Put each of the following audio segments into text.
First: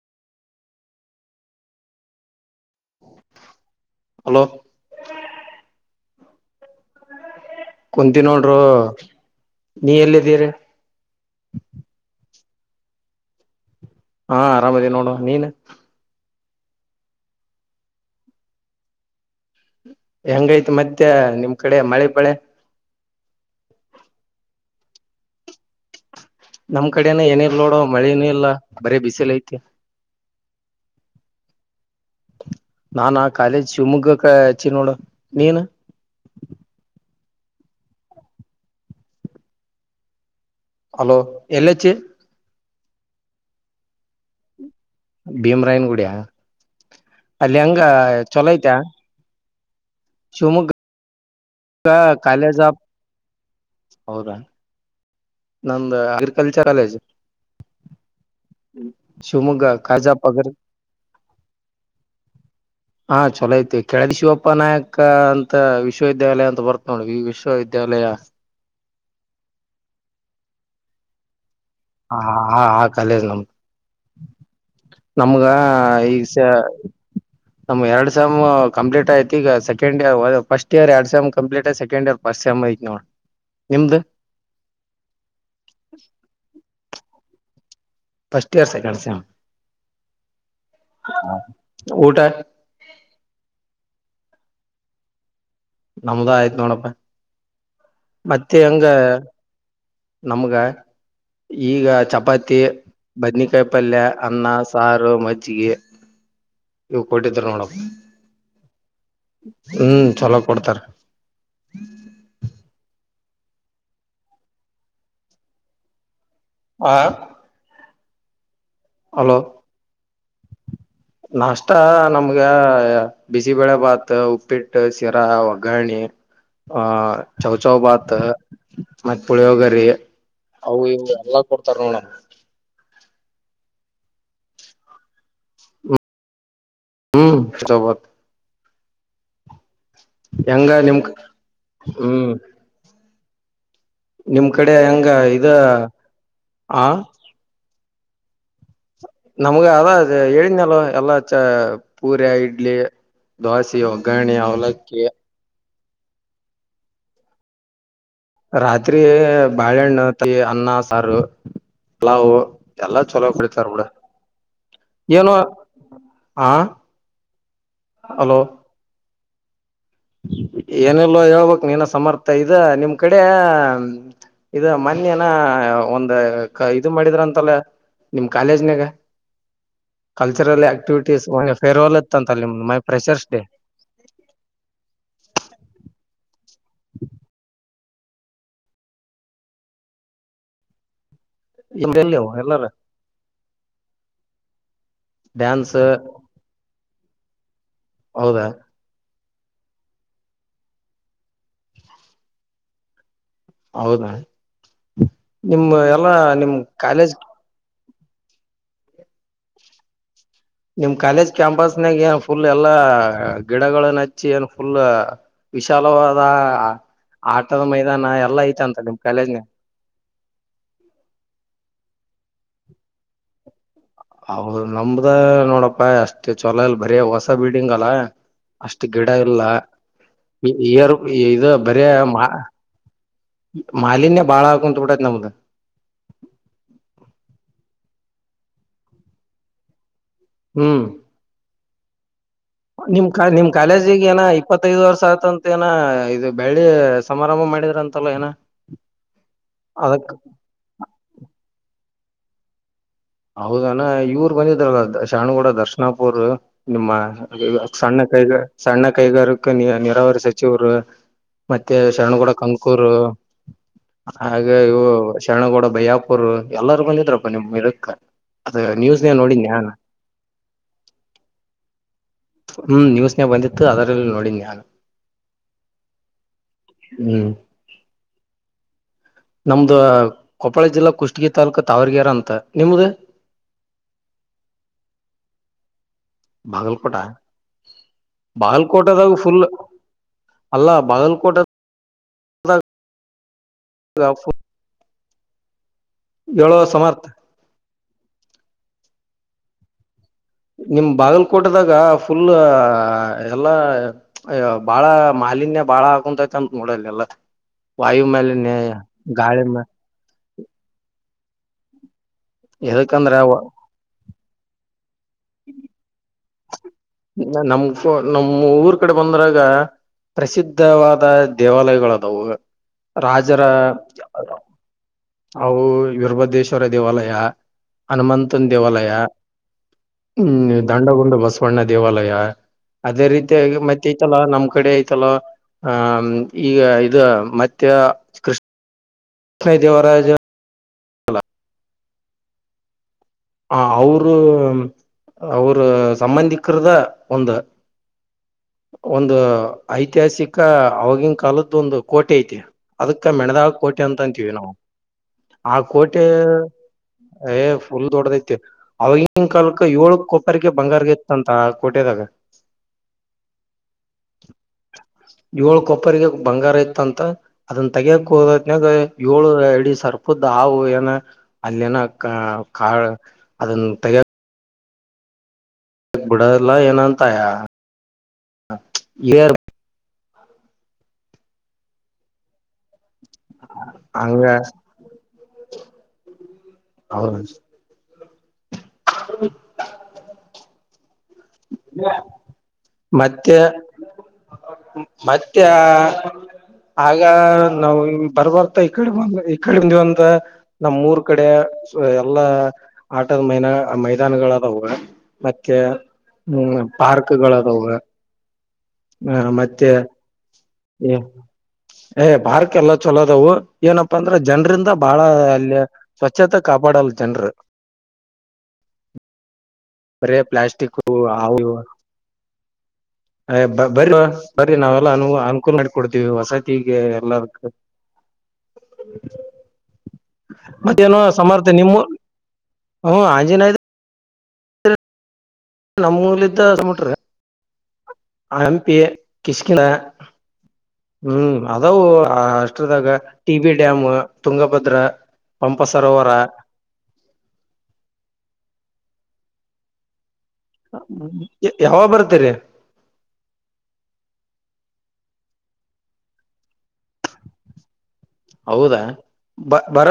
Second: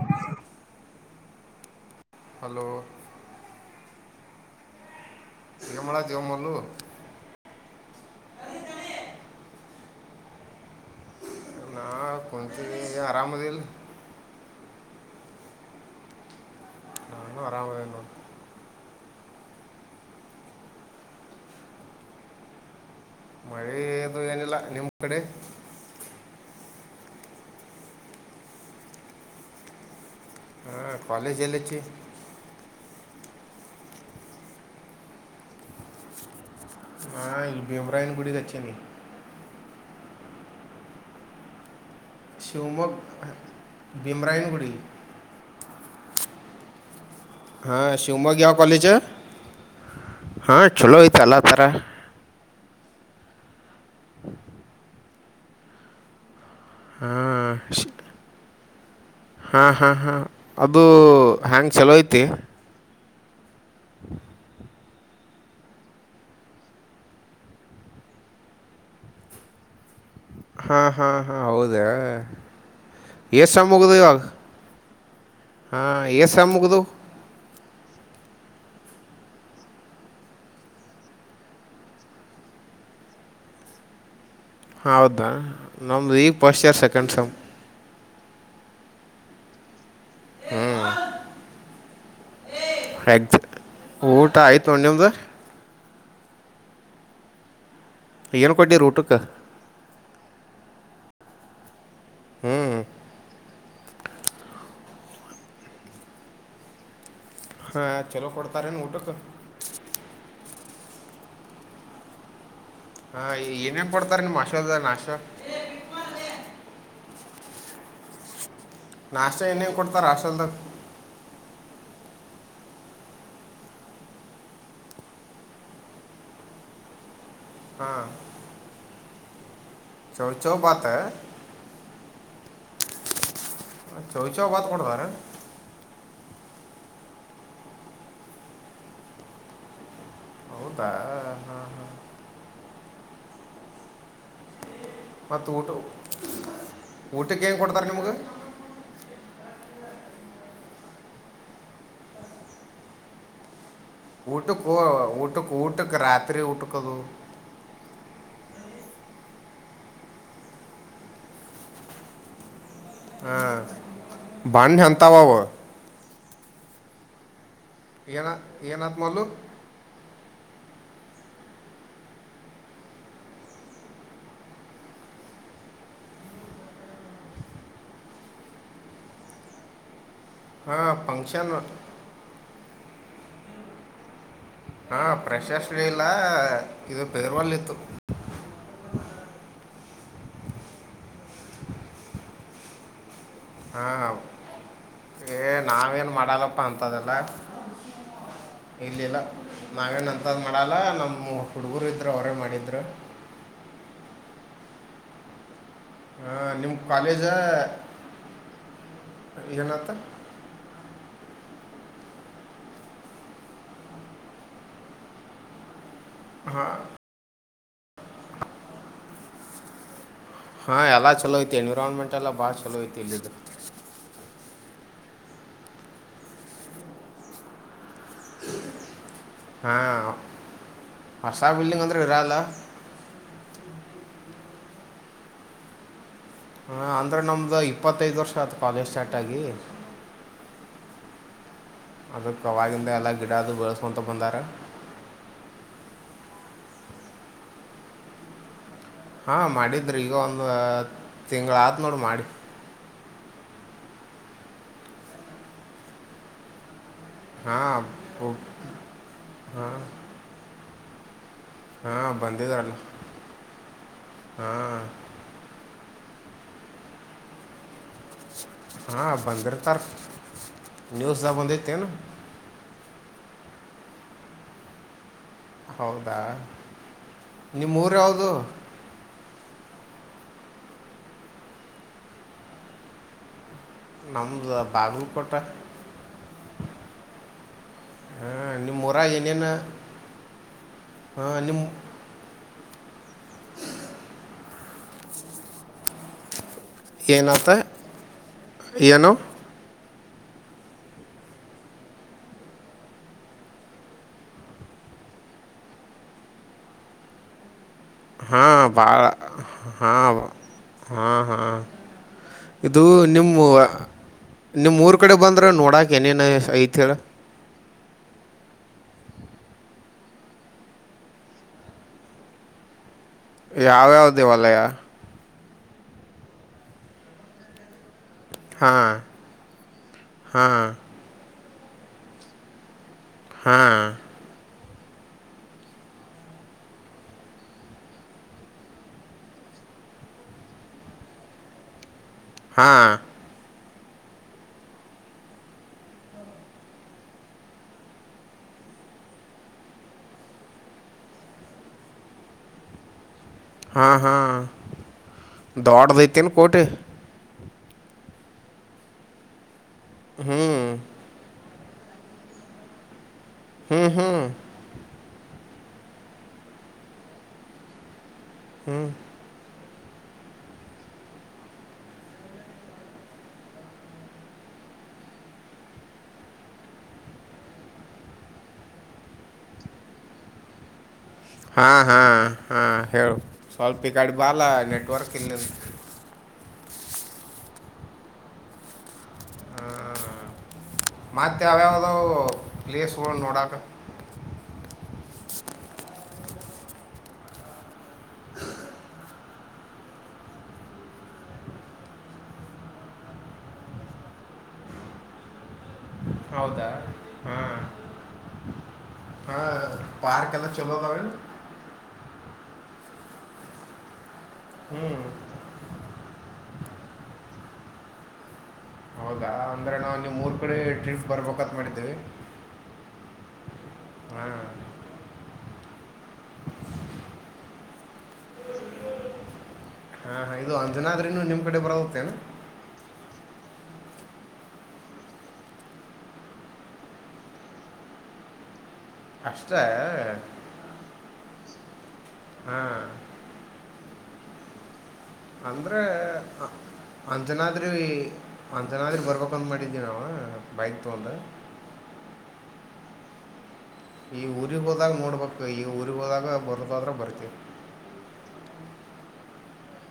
[unintelligible] Hello. Hello. ಏನ್ ಮಾಡತಿಯೊ ಮಲ್ಲು. ಕುಂತಿನೋಡರೊ ನೀ ಎಲ್ಲಿದ್ದೀರಿ. ನಾ ಕುಂತಿದಿನಿ ಅರಮದಿಲ್ಲ. ಹಾ ಆರಾಮದಿ ನೋಡೊ ನೀನ್. ನಾನು ಆರಾಮದಿನೋಡ್ [unintelligible] ಹೆಂಗೈತಿ ಮತ್ತೆ ನಿಮ್ ಕಡೆ ಮಳೆ ಬಳೆ. ಮಳೆ ಎದು ಏನಿಲ್ಲ ನಿಮ್ಕಡೆ. ನಮ್ ಕಡೆನ ಏನೇ ಇಲ್ಲ ನೋಡೋ ಮಳೇನೂ ಇಲ್ಲ ಬರೀ ಬಿಸಿಲ ಐತಿ. ಹಾ ಕಾಲೇಜ್ ಎಲ್ಲಚ್ಚಿ. ನಾನಾ ಕಾಲೇಜ್ ಶಿವಮೊಗ್ಗಕ್ಕ ಹಚ್ಚಿ ನೋಡ ನೀನು. ಹಾ ಇಲ್ಲಿ ಭಿಂರಾಯನ್ಗುಡಿಗಚ್ಚಿನಿ. ಹಲೋ ಎಲ್ಲಾಚ್ಚಿಯಿ. ಶಿವಮೊಗ್ ಭಿಮ್ರಾಯನ್ಗುಡಿ. ಭೀಮರಾಯನ್ ಗುಡಿಅ. ಅಲ್ಲಿ ಹೆಂಗ ಚೊಲೋ ಐತ. ಹಾ ಶಿವಮೊಗ್ಗ ಚಲೋ ಐತ ಎಲ್ಲಾ. [unintelligible] ಹೌದಾ. ನಂದ [unintelligible] ಹ್ಮ ಅಷ್ಟೆ [unintelligible] ಹಾ ಶಿವಮೊಗ್ಗ ಹಾ ಕಾಲೇಜ್ ಹಾ ಆಫ್ ಅಗ್ರಿ ಅಬು ಹೆಂಗ್ ಚಲೋ ಐತಿ. ಹಾ ಚಲೋಐತಿ ಕೆಳದಿ ಶಿವಪ್ಪ ನಾಯಕ ಅಂತ ವಿಶ್ವವಿದ್ಯಾಲಯ ಅಂತ ಬರ್ತ್ ನೋಡ ವಿ ವಿಶ್ವವಿದ್ಯಾಲಯ. ಹಾ ಹಾ ಹಾ. ಹ ಹಾ ಆ ಕಾಲೇಜ್ ಏ ನಮ್ದ ಸಮ್ ಮುಗಿದು ಇವಾಗ ನಮ್ಗ ಹಾಂ ಏ ಈಗಸ ಸಮ್ ಮುಗಿದು ನಮ್ ಎರಡ್ ಸೆಮ್ಮು. ಕಂಪ್ಲೀಟ್ ಆಯ್ತ ಈಗ ಸೆಕಂಡ್ ಇಯರ್ ಫಸ್ಟ್ ಇಯರ್ ಎರಡ್ ಸೆಂ ಕಂಪ್ಲೀಟ್ ಆಯ್ತು ಸೆಕಂಡ್ ಇಯರ್ ಫಸ್ಟ್ ಸೆಂ ಐತೆ ನೋಡಿ ನಿಮ್ದು. ಹೌದಾ ನಮ್ದು ಈಗ first year [unintelligible] [unintelligible] first year second sem. ಊಟ. ಎಕ್ಸ್ ಊಟ ಆಯ್ತು ನಿಮ್ದು. ನಮ್ದ ಆಯ್ತ್ ನೋಡಪ್ಪ. ಏನು ಮತ್ತೆ ಹೆಂಗ. ಕೊಟ್ಟಿರಿ ಊಟಕ್ಕೆ ನಮ್ಗ ಈಗ ಹ್ಞೂ ಚಪಾತಿ ಬದನಿಕಾಯಿ ಪಲ್ಯ ಅನ್ನ ಸಾ ಸಾರು ಮಜ್ಜಿಗೆ ಕೊಟ್ಟಿದ್ರ ನೋಡಪ್ ಹಾಂ ಚಲೋ ಕೊಡ್ತಾರೇನು ಊಟಕ್ಕೆ ಹ್ಮ ಚಲೋ ಕೊಡ್ತಾರ. [inaudible] ಹಾ ಏನೇನ್ ಕೊಡ್ತಾರ್ ನಿಮ್ಮ್ ಹಾಸ್ಟೆಲ್ಡಾಗ್ ನಾಷ್ಟ. ಹಾ. ನಾಷ್ಟ ಏನೇನ್ ಕೊಡ್ತಾರ ಅಷ್ [unintelligible] ನಾಷ್ಟ್ ನಮ್ಗ ಬಿಸಿಬೇಳೆ ಬಾತ್ ಉಪ್ಪಿಟ್ಟ ಶಿರಾ ಒಗ್ಗರಣಿ ಆ. ಚೌಚೌ ಹಾಂ ಬಾತ. ಮತ್ತ ಪುಳಿವೋಗರ್ ಎ ಚೌ ಚೌ ಅವು ಬಾತ್ ಇವು ಎಲ್ಲಾ ಕೊಡ್ತಾರ ನೋಡ. ಚೌಚೌ ಬಾತ್ ಕೊಡ್ತಾರಾ. ಹ್ಮ ಚೌ ಬಾತ್. ಹೆಂಗ ಹೌದಾ ನಿಮ್ಕ್ ಹಾಂ ಹಾಂ [inaudible] ಹ್ಮ. ನಿಮ್ ಕಡೆ ಹೆಂಗ ಇದ ಮತ್ತು ಊಟ [inaudible] ಹ. [unintelligible] ನಿಮ್ಗ. ನಮ್ಗ ಅದ ಹೇಳಿದ್ನಲ್ಲೊ ಎಲ್ಲ ಚ [inaudible] ಪೂರಿ ಇಡ್ಲಿ ಧ್ವಾಸಿ. [unintelligible] ಒಗ್ಗರಣಿ ಊಟಕ್ಕೆ ಅವಲಕ್ಕಿ. ಊಟಕ್ಕೆ ಊಟಕ್ಕೆ ರಾತ್ರಿ ಊಟಕ್ ಅದು. ರಾತ್ರಿ ಬಾಳೆಹಣ್ಣು ಟೀ ಅನ್ನ ಸಾರು ಪಲಾವು. ಎಲ್ಲಾ [inaudible] ಚಲೋ ಹಾ ಕುಡಿತಾರ ಬಿಡ ಬಾನ್ನ್ ಏನು ಎಂತಾವವು. ಆ. ಏನ ಅಲೋ ಏನಾತ್ ಮೊಲ್ಲು. ಏನಿಲ್ಲೋ ಹೇಳ್ಬೇಕ್ ನೀನ ಸಮರ್ಥ ಇದ ನಿಮ್ ಕಡೆ ಇದು ಮೊನ್ನೆ ಏನೋ ಒಂದ್ ಇದು ಮಾಡಿದರಂತೆಲ್ಲ ನಿಮ್ಮ ಕಾಲೇಜಿನಗ. ಕಲ್ಚರಲ್ ಹಾಂ ಆಕ್ಟಿವಿಟೀಸ್ ಮೊನ್ನೆ ಫಂಕ್ಷನ್ ಫೇರೆವೆಲ್ ಇತ್ತಂತಲಾ ನಿಮ್ [unintelligible] ಫ್ರೆಷೆರ್ಸ್ ಡೇ. ಹಾ ಫ್ರೆಷೆರ್ಸ್ ರೇ ಇಲ್ಲ. ಇದು ಫೇರೆವೆಲ್ ಇತ್ತು. ಇಲ್ [unintelligible] ಎಲ್ [unintelligible] ಅವ ಎಲ್ಲಾರ. ಹಾ ಏ ಡ್ಯಾನ್ಸ್ ನಾವೇನ್ ಮಾಡಲ್ಲಪ್ಪ ಅಂತದೆಲ್ಲ. ಹೌದಾ ಇಲ್ಲಿಲ್ಲ. ನಾವೇನ್ ಅಂತದ್ ಮಾಡಲ್ಲ ನಮ್ ಹುಡುಗರು ಇದರು ಅವರೇ ಮಾಡಿದರು. ಹೌದಾ. [inaudible] ನಿಮ ಎಲ್ಲಾ ನಿಮ್ ಕಾಲೇಜ್ [inaudible] ಏನಾತು. ನಿಮ್ ಕಾಲೇಜ್ ಕ್ಯಾಂಪಸ್ನಾಗ್ ಏನ್ ಫುಲ್ ಎಲ್ಲಾ ಗಿಡಗಳನ್ನ ಹಚ್ಚಿ ಏನ್ ಫುಲ್ [inaudible] ವಿಶಾಲವಾ ಆ [unintelligible] ಆಟದ ಮೈದಾನ ಎಲ್ಲಾ ಐತೆ ಅಂತೆಲ್ಲ ನಿಮ್. ಕಾಲಜನ. ಹಾ ಎಲ್ಲ ಚುಲೋ ಐತಿ ಎನ್ವಿರಾನ್‌ಮೆಂ ಟ್ಟಲ್ಲ ಭಾಳ್ ಚುಲೋ ಐತಿ ಇಲ್ಲಿದ. ಹೌದು ನಮ್ದ ನೋಡಪ್ಪಾ ಅಷ್ಟೇ ಚಲೋ ಇಲ್ ಬರೇ ಹೊಸ ಬಿಲ್ಡಿಂಗ್ ಅಲ್ಲ ಅಷ್ಟ ಗಿಡ ಇಲ್ಲ ಹಾಂ ಇ ಇಯರ್ ಹೊಸ ಇದು ಬಿಲ್ಡಿಂಗ್ ಬರಿ ಅಂದ್ರೆ ಮಾ ಇರಲ್ಲ ಮಾಲಿನ್ಯ ಬಾಳ ಆಗಾಕುಂತ್ಬಿಟೈತ್ ನಮ್ದ. ಹಾ ಅಂದ್ರ ನಮ್ದು ಇಪ್ಪತ್ತೈದು ವರ್ಷ ಆತ್ ಕಾಲೇಜ್ ಸ್ಟಾರ್ಟ್ ಆಗಿ. ಹ್ಮ. ಅದಕ್ಕೆ ಅವಾಗಿಂದ ನಿಮ್ ಎಲ್ಲ ಕಾ ಗಿಡ ನಿಮ್ ಅದು ಬೆಳೆಸ್ಕೊಂತ ಕಾಲೇಜಿಗೆ ಏನಾ ಬಂದಾರ ಇಪ್ಪತ್ತೈದು ವರ್ಷ ಆಯ್ತಂತ ಏನ ಇದು. ಬೆಳ್ಳಿ ಸಮಾರಂಭ ಮಾಡಿದ್ರಂತಲ್ಲ ಏನ. ಹಾ ಮಾಡಿದ್ರ್ ಅದಕ್ ಈಗ ಒಂದು ತಿಂಗಳ ಆ ನೋಡ್ ಮಾಡಿ. ಹೌದನ ಇವರು ಬಂದಿದ್ರಲ್ಲ ಶಾಣುಗೂಡ ದರ್ಶನಪ್ಪಾವ್ರು ನಿಮ್ಮ. ಹಾಂ ಸಣ್ಣ ಕೈಗ ಸಣ್ಣ ಕೈಗಾರಕ್ಕೆ ನಿ ನಿರಾವರಿ ಸಚಿವ್ರ. ಮತ್ತೆ ಹಾಂ ಶರಣಗೋಡ ಬಂದಿದ್ರಲ್ಲ ಕಂಕೂರು ಹಾಗ ಹಾಂ ಇವು ಶರಣಗೋಡ ಬಯಾಪ್ ವ್ರು ಎಲ್ಲಾರ ಬಂದಿದ್ರಪ್ಪ ನಿಮ್ ಇದಕ್. ಅದ ಹಾ ನ್ಯೂಸ್ನೇ ನೋಡಿನಿ ನಾನ್ ಬಂದಿರ್ತಾರ್ ನ್ಯೂಸ್ದಾಗ್ ಬಂದಿತ್ ಏನ. ಹ್ಮ್ ನ್ಯೂಸ್ನೇ ಬಂದಿತ್ತು ಅದರಲ್ಲಿ ನೋಡಿದ್ನ್ಯಾನ. ಹೌದಾ ನಿಮ್ಮೂರ ಯಾವ್ದು. ನಮ್ದ ಕೊಪ್ಪಳ ಜಿಲ್ಲಾ ಕುಷ್ಟಗೀ ತಾಲೂಕ ತಾವರ್ಗೇರ ಅಂತ ನಿಮ್ದ. ನಮ್ದು ಬಾಗಲ್ಕೋಟ. ಬಾಗಲ್ಕೋಟಾ ಹಾಂ ನಿಮ್ಮ ಊರಾಗ ಬಾಗಲ್ಕೋಟದಾಗ ಫುಲ್ ಏನೇನು ಅಲ್ಲ ಹಾಂ ಬಾಗಲಕೋಟ ನಿಮ್ಮ [unintelligible] ಏಳೋ. ಏನಾತ. ಏನು. ನಿಮ್ ಬಾಗಲ್ಕೋಟದಾಗ ಫುಲ್ ಎಲ್ಲಾ ಬಾಳ ಮಾಲಿನ್ಯ ಬಾಳ ಆಗಾಕುಂತೈತ ಅಂತ ನೋಡಲ್ಲೆಲ್ಲ. ಹಾ ಭಾಳ ಹಾ ಹಾ. ಹಾ. ಇದು ಎದಕಂದ್ರ ನಿಮ್ ವ ನಿಮ್ಮೂರ. ಕಡೆ ಬಂದ್ರ ನೋಡಾಕ್ ಏನೇನ್ ಐ ಐತ ಹೇಳ. ನಮ್ ನಮ್ ಊರ್ ಕಡೆ ಬಂದ್ರಾಗ ಪ್ರಸಿದ್ಧವಾದ ದೇವಾಲಯಗಳದಾವ. ಯಾವ್ಯಾವ ದೇವಾಲಯಾ. ಅವು ವೀರಭದ್ರೇಶ್ವರ ದೇವಾಲಯ. ಹನುಮಂತನ್ ಹಾಂ ದೇವಾಲಯಾ ಹಾಂ ಹ್ಮ ದಾಂಡಗುಂಡ್ ಬಸ ಪಣ್ಣ ದೇವಾಲಯ. ಅದೇ ರೀತಿಯಾಗಿ ಹಾಂ ಮತೈತ್ತಲ್ಲಾ ನಮ್ ಕಡೆ. ತಲ ಆಂ ಈಗ ಇದು ಮತ್ತ ಕೃಷ ಕೈದೇವರಾಜ [unintelligible] ಹಲ [unintelligible] ಹಾ. ಹ ಅವರು ಉಮ್ ಅವ್ರ ಸಂಬಂಧಿಕರದ ಒಂದು. ಒಂದು ಐತಿಹಾಸಿಕ ಆವಾಗಿನ ಕಾಲದ್ದು ಒಂದು ಕೋಟೆ ಐತಿ ಅದಕ್. ಕ್ಕ ಮೆಣದಾಳ್ ಕೋಟಿ ಹಾಂ ಅಂತಂತೀವಿ ಹಾಂ ನಾವು ಆ ಕೋಟೆ ದೊಡ್ಡದೈತೇನು ಕೋಟಿ [unintelligible] ಫುಲ್ ದೊಡದೈತೆ [unintelligible] ಕಾಲ. ಕ್ಕ ಏಳು ಹ್ಞೂ ಕೊಪ್ಪರೆಗೆ ಬಂಗಾರವಿತ್ತಂತ. ಕೊಟೆದಾಗ. ಹ್ಮ ಹ್ಮ. ಏಳ್ ಕೊಪ್ಪರಿಗೆ ಬಂಗಾರ ಇತ್ತಂತ ಅದನ್ನ ತಗಿಯಕ್. [unintelligible] ಏಳೂರಡಿ ಸ್. ಸರ್ಪದ್ ಹಾವು ಏನ ಅಲ್ಲಿ ಏನ ಕಾ ಕಾ ಅದನ್ ತೆಗ್ಯ. ಬಿಡಲ್ಲ ಏನಂತಯ [unintelligible] ಎ. ಹಾ ಹಾ ಹಾ. ಹೇಳು ಸ್ವಲ್ಪ ಈ ಕಡಿ ಹಂಗ ಬಾಲ ನೆಟ್ವರ್ಕ್ ಇಲ್ಲ. [unintelligible] [unintelligible] ಮತ್ತೆ [unintelligible] ಯಾವ್ಯಾವ್ದಾವು ಪ್ಲೇಸ್ಗಳು ಮತ್ತೆ ನೋಡಾಕ ಮತ್ತೆ. [unintelligible] ನಾವು. ಬರಬರ್ತ ಈಕಡೆ [unintelligible] [unintelligible] ಅಂತ ನಮ್ಮ್ ಮೂರ್ ಕಡೆ ಅ ಎಲ್ಲಾ ಆ ಆಟದ ಮೈನ ಮೈದಾನಗಳದಾವುವ ಮತ್ತೆ. ಹ್ಮ್ ಪಾರ್ಕ್ಗಳದವು. [unintelligible] ಹಾ ಪಾರ್ಕ ಎಲ್ಲ. ಚಲೋ ಅದಾವೇನು [unintelligible] ಏ ಪಾರ್ಕೆಲ್ಲ. ಚುಲೋದವು ಏನಪ್ಪಾ ಅಂದ್ರ ಜನ್ರಿಂದ ಹ್ಞೂ ಬಾಳ ಅಲ್ಲೆ ಸ್ವಚ್ಛತಾ ಕಾಪಾಡಲ್ಲ್ ಜನ್ರ. ಹೌದಾ. ಅಂದ್ರೆ ನಾವು ನಿಮ್ಮ ಬರೆ ಮೂರು ಕಡೆ ಪ್ಲಾಸ್ಟಿಕೂ ಟ್ರಿಪ್ ಆವ ಈವ ಬರ್ಬೇಕಂತ ಮಾಡಿದ್ದೀವಿ ಎ ಬ ಬರ್ರ್ಯೋ ಹಾಂ ಬರ್ರೀ ನಾವೆಲ್ಲ ಅನು ಅನ್ಕೂಲ ಮಾಡ ಕೊಡ್ತೀವಿ ವಸತಿಗೆ ಎಲ್ಲದಕ್ಕೂ. ಹಾಂ ಹಾಂ ಇದು ಮತ್ತೇನೋ ಅಂಜನಾದ್ರೂ ನಿಮ್ಮ ಸಮರ್ಥ ಕಡೆ ನಿಮ್ಮೂ ಬರೋದೇನು ಹ್ಮ ಆಂಜನಾದ್ [unintelligible] ನಮ್ಮೂರ್ಲಿದ್ದ [unintelligible] ಆಯನ್ ಕಿಶ್ಕಿನ ಅಷ್ಟೇ ಹ್ಮ್ ಅದಾವು ಅ ಅಷ್ಟ್ರದಾಗ ಹಾಂ T B dam. Tungabhadra. Pampa ಅಂದ್ರೆ ಸರೋವರ ಅ ಅಂಜನಾದ್ರಿ ಜನಾದ್ರೀ ಬರ್ಬೇಕಂತ್ ಮಾಡಿದ್ವಿ ನಾವ. ಯಾವಾಗ ಬರ್ತೀರಿ. ಈ ಊರಿಗ್ ಹೋದಾಗ ನೋಡ್ಬೇಕು ಈ ಊರಿಗ್ ಹೋದಾಗ ಬರೂದಾದ್ರ ಬರ್ತಿವಿ. ಹೌದಾ ಬ ಬರ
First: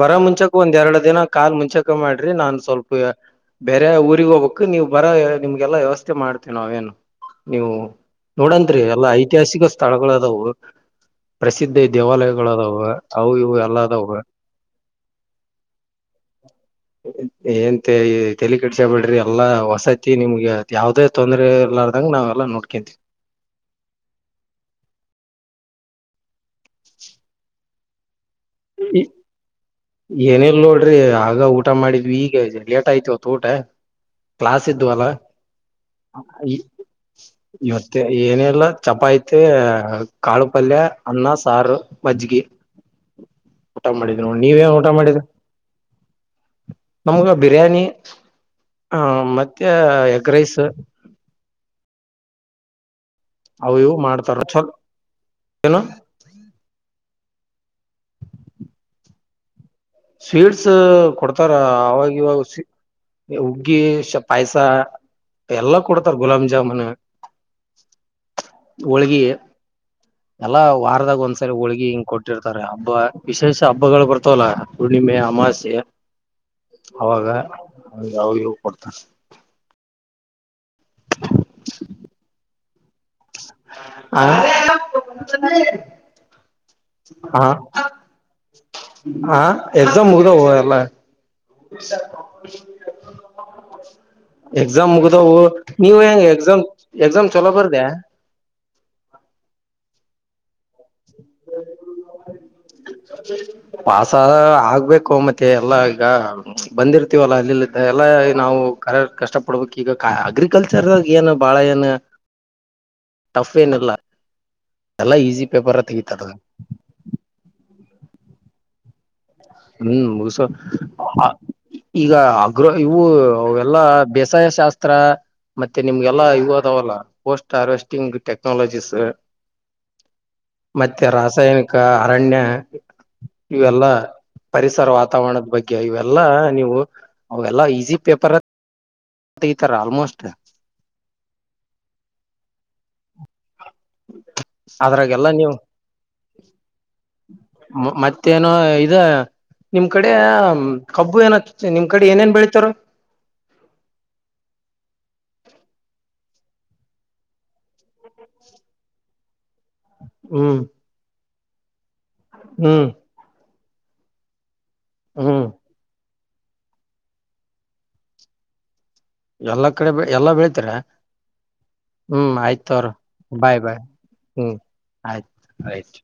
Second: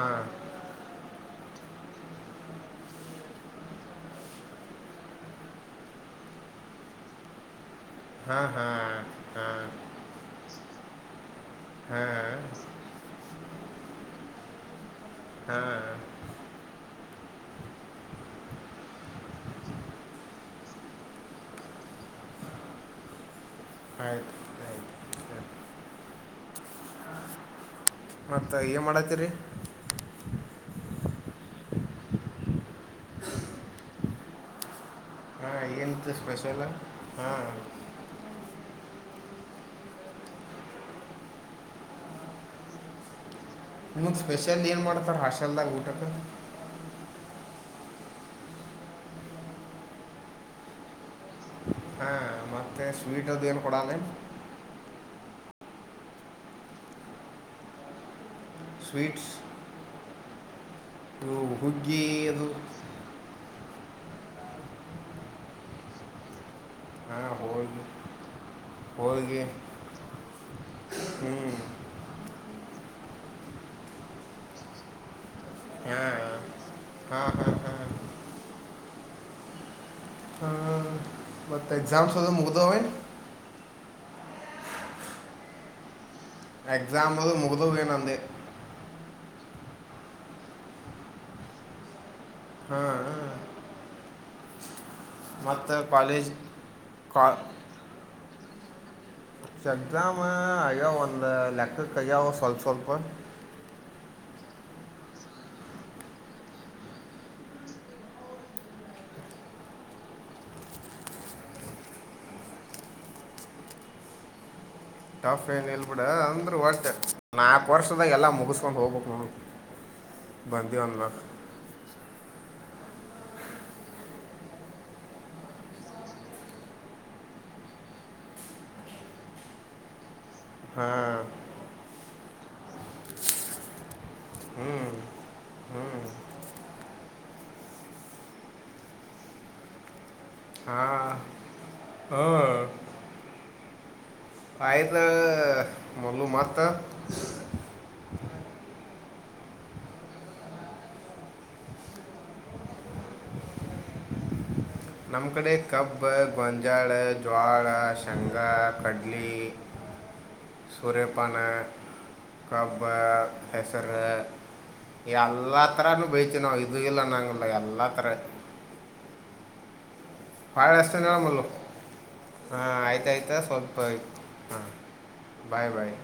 ಬರ ಮುಂಚಕ ಒಂದ್ ಎರಡು ದಿನ ಕಾಲ್ ಮಿಂಚಾಕ್ ಕ ಮಾಡ್ರಿ ನಾನ್ ಸ್ವಲ್ಪ ಬೇರೆ ಊರಿಗೆ ಹೋಗ್ಬೇಕ ನೀವ ಬರೋ ನಿಮ್ಗೆಲ್ಲ ವ್ಯವಸ್ಥೆ ಮಾಡ್ತೇವಿ ನಾವೇನು ನೀವು ಹಾಂ ನೋಡಂತ್ರಿ ಹಾಂ ಎಲ್ಲ ಹಾಂ ಐತಿಹಾಸಿಕ ಸ್ಥಳಗಳದವು ಪ್ರಸಿದ್ಧ ದೇವಾಲಯ ಹಾಂ ಅವು ಇವು ಎಲ್ಲ ಅದಾವ. ಹಾಂ ಏನ್ ತೆ ತೆಲಿ ಕೆಡ್ಸ್ಗಬೇಡ್ರಿ ಎಲ್ಲಾ ವಸತಿ ನಿಮ್ಗ ಯಾವ್ದೇ ತೊಂದರೆ ಇರ್ಲಾರ ಅಂಗ ನಾವೆಲ್ಲ ನೋಡ್ಕಂತವಿ. ಆಯ್ತು ಆಯ್ತು ಮತ್ತು ಏನು ಮಾಡತ್ತೀರಿ ಏನಿಲ್ ನೋಡ್ರಿ. ಆಗ ಊಟ ಮಾಡಿದ್ವಿ ಈಗ ಲೇಟ್ ಆಯ್ತ ಇವತ್ತು ಊಟ ಕ್ಲಾಸ್ ಇದ್ವಲ್ಲ. ಹಾಂ ಏನು ಈ ಸ್ಪೆಷಲ್ ಹಾಂ ಇವತ್ತ ಏನು ಇಲ್ಲ. ಚಪಾತಿ, ಕಾಳು ಪಲ್ಯ, ಅನ್ನ, ಸಾರು, ಮಜ್ಗಿ. ಊಟ ನಿಮಗ್ ಮಾಡಿದ್ವಿ ನೋಡಿ ಸ್ಪೆಷಲ್ ನೀವೇನ್ ಏನ್ ಊಟ ಮಾಡ್ತಾರ ಮಾಡಿದ್ರಿ ಹಾಸ್ಟೆಲ್ದಾಗ. ಹಟಕ್ಕೆ ನಮ್ಗ ಬಿರಿಯಾನಿ ಹಾ ಮತ್ತೆ ಎಗ್ ರೈಸ. ಹಾ ಮತ್ತೆ ಅವ್ ಇವು ಮಾಡ್ತಾರ ಚೊರ್ ಏನು. ಸ್ವೀಟ್ಸ್. ಶೀಡ್ಸ್ ಸು ಇವು ಕೊಡ್ತಾರ ಹುಗ್ಗಿ ಆವಗ ಇವಾಗ ಅದು ಸಿ [unintelligible] ಉ ಗೀಸ್ ಪಾಯ್ಸ ಎಲ್ಲಾ ಕೊಡ್ತಾರ ಗುಲಂಜ ಜಾಮೂನು ಹಾಂ ಹೋಳ್ಗೆ [unintelligible] ಹೋಳ್ಗಿ [unintelligible] ಹೋಳ್ಗೆ ಎಲ್ಲ ವಾರ್ದಗ ಒಂದ್ಸರಿ ಹ್ಮ್. ಹೋಳ್ಗಿ ಹಿಂಗ ಕೊಟ್ಟಿರ್ ತರೆ ಹಬ್ಬ ವಿಶೇಷ ಹಬ್ಬಗಳು ಬರ್ತವಲ ಹುಣ್ಣಿಮಿ ಅಮಾಸ್ಯೆ [unintelligible] ಹಾ. ಹಾ, ಅವಾಗ ಹಾ, ಹಾ. ಅವ್ ಇವು ಕೊಡ್ತಾರ. ಹಾ. ಮತ್ತೆ ಎಕ್ಸಾಮ್ಸ್ [unintelligible] [unintelligible] ಅ [unintelligible] ಎಗ್ಸಾಮಲ್ ಮುಗುಡೋಗ್ಯವ ನಂದು ಹ ಎಕ್ಸಾಮ್ ಮುಗ್ದವೋ ಎಲ್ಲ. ಷ ಹಾ ಹ ಎಗ್ಸ್ ಎಕ್ಸಾಮ್ ಮುಗ್ದವು ನೀವ್ ಹೆಂಗ ಎಕ್ಸಾಮ್ ಕಾ ಎಕ್ಸಾಮ್ ಚೊಲೋ ಬರ್ದೆ [inaudible] ಎಕ್ಸಾಮಾ ಇಗ ಒಂದ ಲೆಕ್ಕಕ್ ಆಗ್ಯವ ಸ್ವಲ್ಪ ಸ್ವಲ್ಪು ಪಾಸಾ ಆಗ್ಬೇಕು ಮತ್ತೆ ಎಲ್ಲ ಈಗ ಬಂದಿರ್ತೀವಲ್ಲ ಅಲ್ಲಿ ಇಲ್ಲಿತ ಎಲ್ಲಾ ನಾವು ಕ ಕಷ್ಟಪಡ್ಬೇಕು ಈಗ ಕ ಅಗ್ರಿಕಲ್ಚರ್ ರಾಗ ಏನು ಬಾಳ ಏನು ಟಫ್ಫೇನಿಲ್ಲ ಟಫ್ ಏನ್ ಇಲ್ ಬಿಡ ಅಂದ್ರ ಒಟ್ ನಾಕ್ ವರ್ಷ್ದಾಗ ಎಲ್ಲ ಮುಗಸ್ಕೊಂಡು ಹೋಗ್ಬೇಕು ಹ್ಮ್ ಮುಗಸೊ ಬಂದೀವಿ ಅಂದ ಅ [unintelligible] ಈಗ ಆಗ್ರೋ ಇವು ಅವಲ್ಲಾ ಬೇಸಾಯ ಶಾಸ್ತ್ರ ಮತ್ತೆ ನಿಮ್ಗೆಲ್ಲಾ ಇವು ಅದಾವಲ್ಲ ಪೋಸ್ಟ್ ಹಾರ್ವೆಸ್ಟಿಂಗ್ ಟೆಕ್ನಾಲಜೀಸ ಮತ್ತೆ ಹಾಂ ರಾಸಾಯನಿಕ ರಣ್ಯ [unintelligible] ಇವೆಲ್ಲಾ ಹ್ಞೂ ಪರಿಸರ ವಾತಾವರಣದ್ ಬಗ್ಗೆ ಇವೆಲ್ಲಾ ನೀವು ಅವೆಲ್ಲಾ ಈಸಿ ಪೇಪರ್ರಾ [unintelligible] ತೆಗಿತರ ಆಲ್ಮೋಸ್ಟ್. ಹಾಂ ಹ್ಞೂ [unintelligible] ಅದ್ರಾಗೆಲ್ಲ ನೀವ್ ಮತ್ತ ಮ ಮತ್ತೇನೋ ಇದ ನಿಮ್ ಕಡೇ ಆ ಮ್ ಕಬ್ಬು ಏನ ನಿಮ್ ಕಡೆ ಏನೇನ್ ಬೆಳತರ [unintelligible] ನಮ್ ಕಡೆ ಕಬ್ಬಾ ಗೊಂಜಾಳ ಜ್ವಾಳ ಶೇಂಗಾ ಕಡ್ಲೀ ಹ್ಮ್ ಪಾನ ಕಬ್ಬ ಹ್ಮ್ ಹೆಸ್ಸರ್ರ ಹ್ಮ್ ಎಲ್ಲಾ ತರನು ಬೆ ತಿವಿ ನಾವ್ ಇದು ಇಲ್ಲ ಅನಂಗಲ್ಲ ಎಲ್ಲಾ ತರ. ಎಲ್ಲ ಕಡೆ ಬೆ ವಳ್ಳಿ ಅಸ್ತಿನಿನೋ ಮಲ್ಲು ಹ್ಮ್ [unintelligible] ಹ ಆಯ್ತ ಅವ್ರ ಆಯ್ತ್ ಆಯ್ತ್ ಬಾಯ್ ಬಾಯ್ ಸ್ವಲ್ಪು ಹ್ಮ್ ಹ ಆಯ್ತು ಬಾಯ್ ಬಾಯ್. ರೈಟ್